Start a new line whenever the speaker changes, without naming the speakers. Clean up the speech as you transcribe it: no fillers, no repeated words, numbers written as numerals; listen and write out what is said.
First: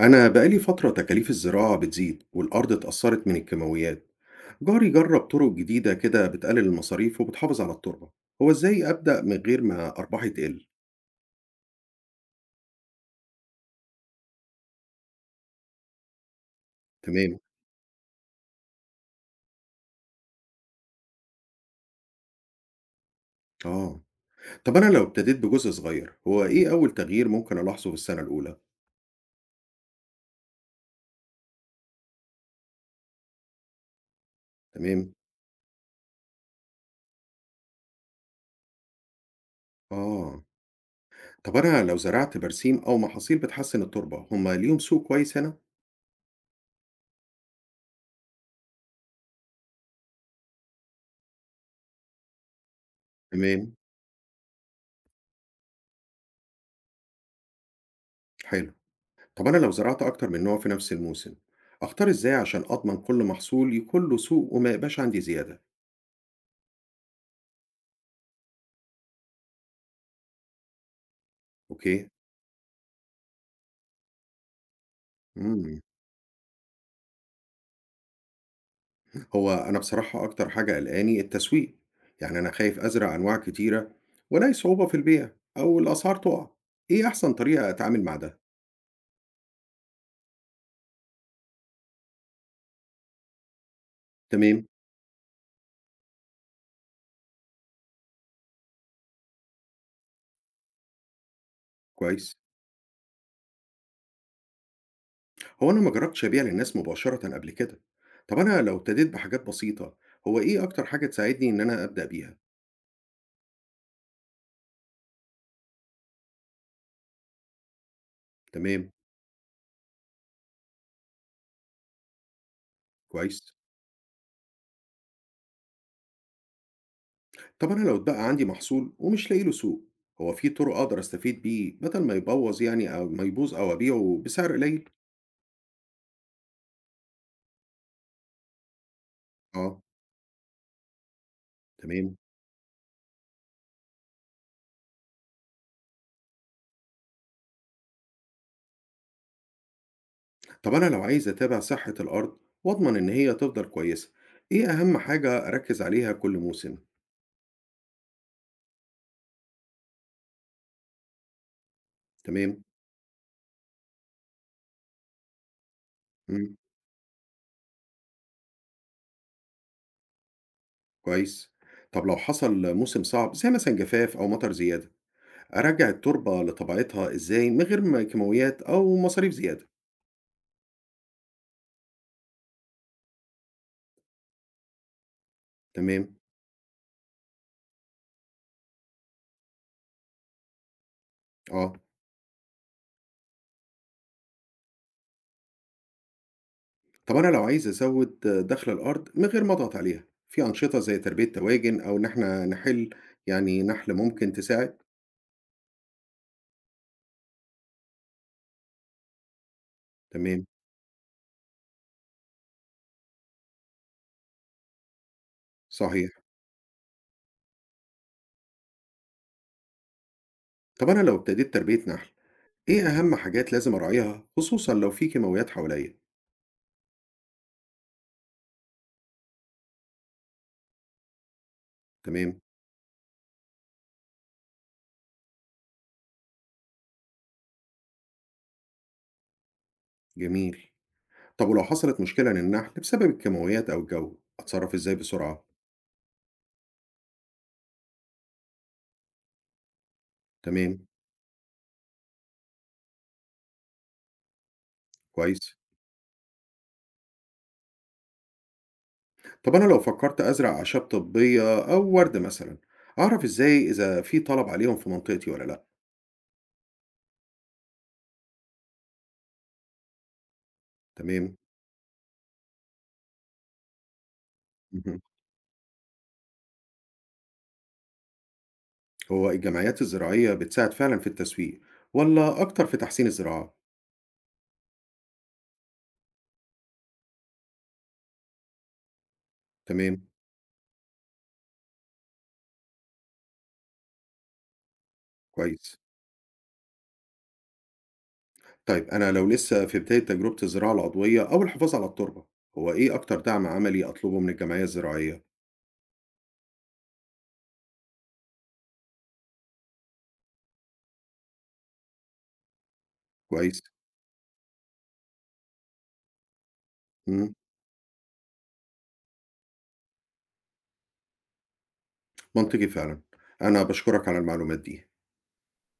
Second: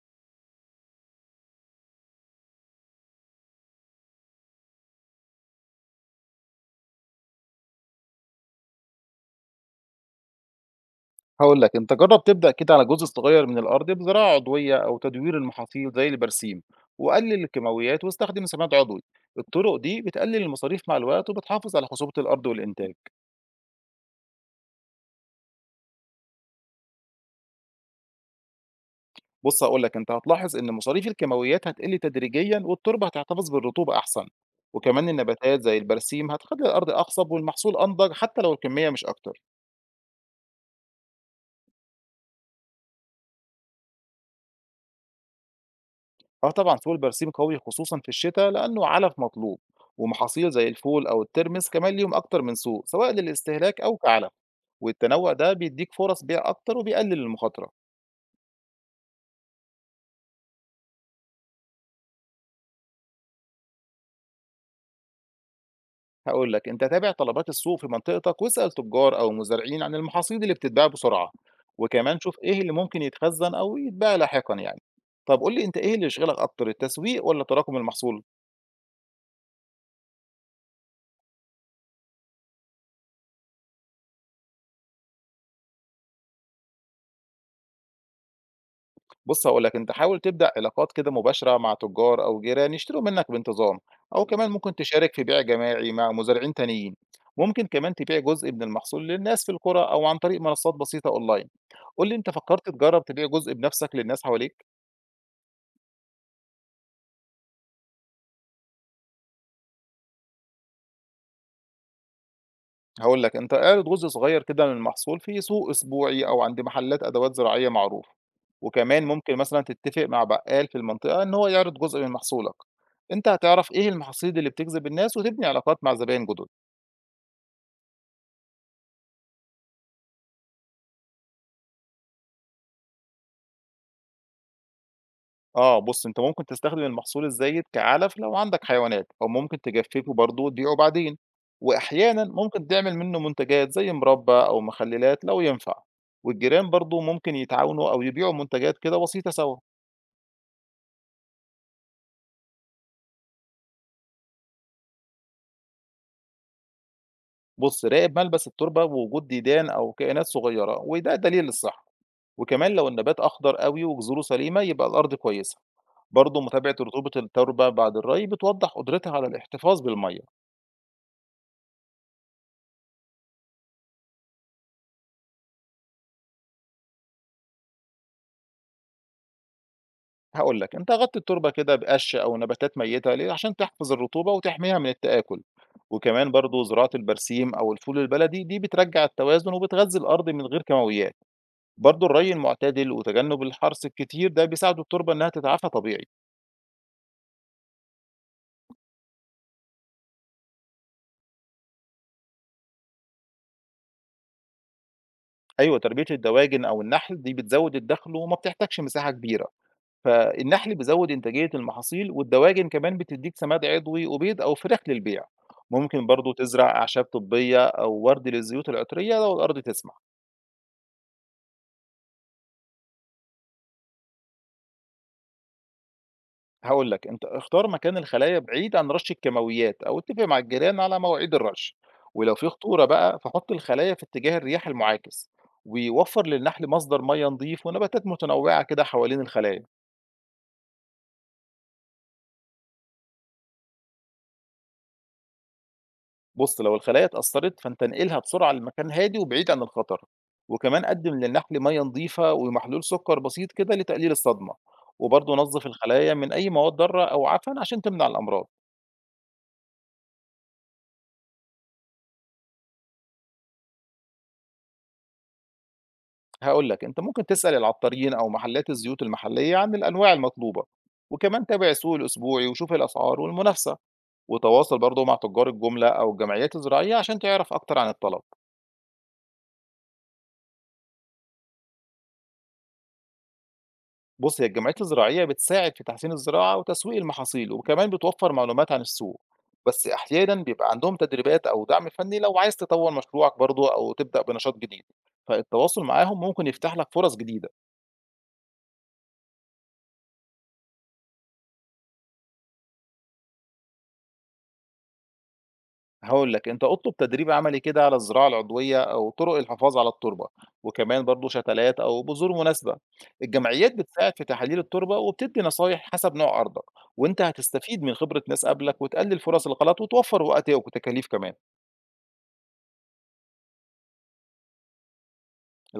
أنا بقالي فترة تكاليف الزراعة بتزيد والأرض اتأثرت من الكيماويات، جاري جرب طرق جديدة كده بتقلل المصاريف وبتحافظ على التربة، هو إزاي أبدأ من غير ما أرباحي تقل؟
هاقول لك، أنت جرّب تبدأ كده على جزء صغير من الأرض بزراعة عضوية أو تدوير المحاصيل زي البرسيم،
تمام.
وقلل الكيماويات واستخدم سماد عضوي، الطرق دي بتقلل المصاريف مع الوقت وبتحافظ على خصوبة الأرض والإنتاج،
آه. طب أنا لو ابتديت بجزء صغير، هو إيه أول تغيير ممكن ألاحظه في السنة الأولى؟
بُص هاقول لك، أنت هتلاحظ إن مصاريف الكيماويات هتقل تدريجيًا والتربة هتحتفظ بالرطوبة أحسن، وكمان
تمام.
النباتات زي البرسيم هتخلّي الأرض أقصب والمحصول أنضج حتى لو الكمية مش أكتر،
آه. طب أنا لو زرعت برسيم أو محاصيل بتحسن التربة، هما ليهم سوق كويس هنا؟
آه طبعًا سوق البرسيم قوي خصوصًا في الشتا لأنه علف مطلوب، ومحاصيل زي الفول أو الترمس كمان ليهم أكتر من سوق، سواء
تمام.
للاستهلاك أو كعلف. والتنوع ده بيدّيك فرص بيع أكتر وبيقلل المخاطرة.
حلو. طب أنا لو زرعت أكتر من نوع في نفس الموسم، أختار إزاي عشان أضمن كل محصول يكون له سوق وما يبقاش عندي زيادة؟
هاقول لك، أنت تابع طلبات السوق في منطقتك واسأل تجار أو مزارعين عن المحاصيل اللي بتتباع بسرعة،
أوكي.
وكمان شوف إيه اللي ممكن يتخزن أو يتباع لاحقًا يعني. طب قُل لي أنت
إمم،
إيه اللي يشغلك أكتر، التسويق والّا تراكم المحصول؟
هو أنا بصراحة أكتر حاجة قلقاني التسويق، يعني أنا خايف أزرع أنواع كتيرة وألاقي صعوبة في البيع أو الأسعار تُقع، إيه أحسن طريقة أتعامل مع ده؟
بُص هاقول لك، أنت حاول تبدأ علاقات كده مباشرة مع تجار أو جيران يشتروا منك بانتظام، أو كمان
تمام.
ممكن تشارك في بيع جماعي مع مزارعين تانيين. ممكن كمان تبيع جزء من المحصول للناس في القرى أو عن طريق منصات بسيطة أونلاين. قُل لي أنت
كويس.
فكّرت تجرّب تبيع جزء بنَفْسك للناس حواليك؟
هو أنا ما جربتش أبيع للناس مباشرة قبل كده، طب أنا لو ابتديت بحاجات بسيطة، هو إيه أكتر حاجة تساعدني إن أنا أبدأ بيها؟
هاقول لك، أنت اعرض جزء صغير كده من المحصول في سوق أسبوعي أو عند محلات أدوات زراعية معروفة،
تمام.
وكمان ممكن مثلًا تتّفق مع بقّال في المنطقة إن هو يعرض جزء من محصولك، أنت
كويس.
هتعرف إيه المحاصيل اللي بتجذب الناس وتبني علاقات مع زباين جدد.
طب أنا لو اتبقى عندي محصول ومش لاقي له سوق، هو في طرق أقدر أستفيد بيه بدل ما يبوظ يعني أو ما يبوظ أو أبيعه بسعر قليل؟
آه، بُص أنت ممكن تستخدم المحصول الزايد كعلف لو عندك حيوانات، أو ممكن
آه.
تجففه برضه وتبيعه بعدين،
تمام.
وأحيانًا ممكن تعمل منه منتجات زي مربى أو مخللات لو ينفع، والجيران برضه ممكن يتعاونوا أو يبيعوا منتجات كده بسيطة سوا،
طب أنا لو عايز أتابع صحة الأرض وأضمن إن هي تفضل كويسة، إيه أهم حاجة أركز عليها كل موسم؟
بُص راقب ملبس التربة ووجود ديدان أو كائنات صغيرة وده دليل الصحة،
تمام؟
وكمان لو النبات أخضر أوي وجذوره سليمة يبقى الأرض كويسة، برضه
إمم،
متابعة رطوبة التربة بعد الري بتوضح قدرتها على الاحتفاظ بالمية.
كويس. طب لو حصل موسم صعب زي مثلًا جفاف أو مطر زيادة، أرجع التربة لطبيعتها إزاي من غير ما كيماويات أو مصاريف زيادة؟
هاقول لك، أنت غطّي التربة كده بقَش أو نباتات ميتة ليه؟ عشان تحفظ الرطوبة وتحميها من التآكل،
تمام.
وكمان برضه زراعة البرسيم أو الفول البلدي دي بترجّع التوازن وبتغذّي الأرض من غير كيماويات،
آه.
برضه الري المعتدل وتجنب الحرث الكتير ده بيساعد التربة إنها تتعافى طبيعي،
طب أنا لو عايز أزود دخل الأرض من غير ما أضغط عليها، في أنشطة زي تربية توازن أو إن إحنا نحل يعني نحل ممكن تساعد؟
أيوه تربية الدواجن أو النحل دي بتزوّد الدخْل وما بتحتاجش مساحة كبيرة،
تمام.
فالنحل بيزوّد إنتاجية المحاصيل والدواجن كمان بتدّيك سماد عضوي وبيض أو فراخ للبيع، ممكن
صحيح.
برضه تزرع أعشاب طبية أو ورد للزيوت العطرية لو الأرض تسمح.
طب أنا لو ابتديت تربية نحل إيه أهم حاجات لازم أراعيها خصوصًا لو في كيماويات حواليّا؟
هاقول لك، أنت اختار مكان الخلايا بعيد عن رش الكيماويات أو اتفق مع الجيران على مواعيد الرش، ولو
تمام.
في خطورة بقى فحُط الخلايا في اتجاه الرياح المعاكس، ووفّر للنحل مصدر مَيّة نضيف ونباتات متنوعة كده حوالين الخلايا.
جميل. طب ولو حصلت مشكلة للنحل بسبب الكيماويات أو الجو، أتصرف إزاي بسرعة؟
بُص، لو الخلايا اتأثّرت فأنت انقلها بسرعة لمكان هادي وبعيد عن الخطر، وكمان
تمام.
قدّم للنحل مَيّة نضيفة ومحلول سكر بسيط كده لتقليل الصدمة، وبرضه
كويس.
نظّف الخلايا من أي مواد ضارة أو عفن عشان تمنع الأمراض.
طب أنا لو فكرت أزرع أعشاب طبية أو ورد مثلًا، أعرف إزاي إذا في طلب عليهم في منطقتي والّا لأ؟
هاقول لك، أنت ممكن تسأل العطارين أو محلات الزيوت المحلية عن الأنواع المطلوبة،
تمام.
وكمان تابع السوق الأسبوعي وشوف الأسعار والمنافسة، وتواصل
اهم.
برضه مع تجار الجملة أو الجمعيات الزراعية عشان تعرف أكتر عن الطلب.
هو الجمعيات الزراعية بتساعد فعلًا في التسويق والّا أكتر في تحسين الزراعة؟
بُص، هي الجمعيات الزراعية بتساعد في تحسين الزراعة وتسويق المحاصيل، وكمان بتوفر معلومات عن السوق، بس
تمام.
أحيانًا بيبقى عندهم تدريبات أو دعم فني لو عايز تطور مشروعك برضه أو تبدأ بنشاط جديد،
كويس.
فالتواصل معاهم ممكن يفتح لك فرص جديدة.
طيب أنا لو لسه في بداية تجربة الزراعة العضوية أو الحفاظ على التربة، هو إيه أكتر دعم عملي أطلبه من الجمعية الزراعية؟
هاقول لك، أنت اطلب تدريب عملي كده على الزراعة العضوية أو طرق الحفاظ على التربة، وكمان برضه شتلات أو بذور مناسبة.
كويس؟
الجمعيات بتساعد في تحاليل التربة وبتدي نصايح حسب نوع أرضك، وأنت
مم.
هتستفيد من خبرة ناس قبلك وتقلل فرص الغلط وتوفر وقت وتكاليف كمان.
منطقي فعلا، أنا بشكرك على المعلومات دي.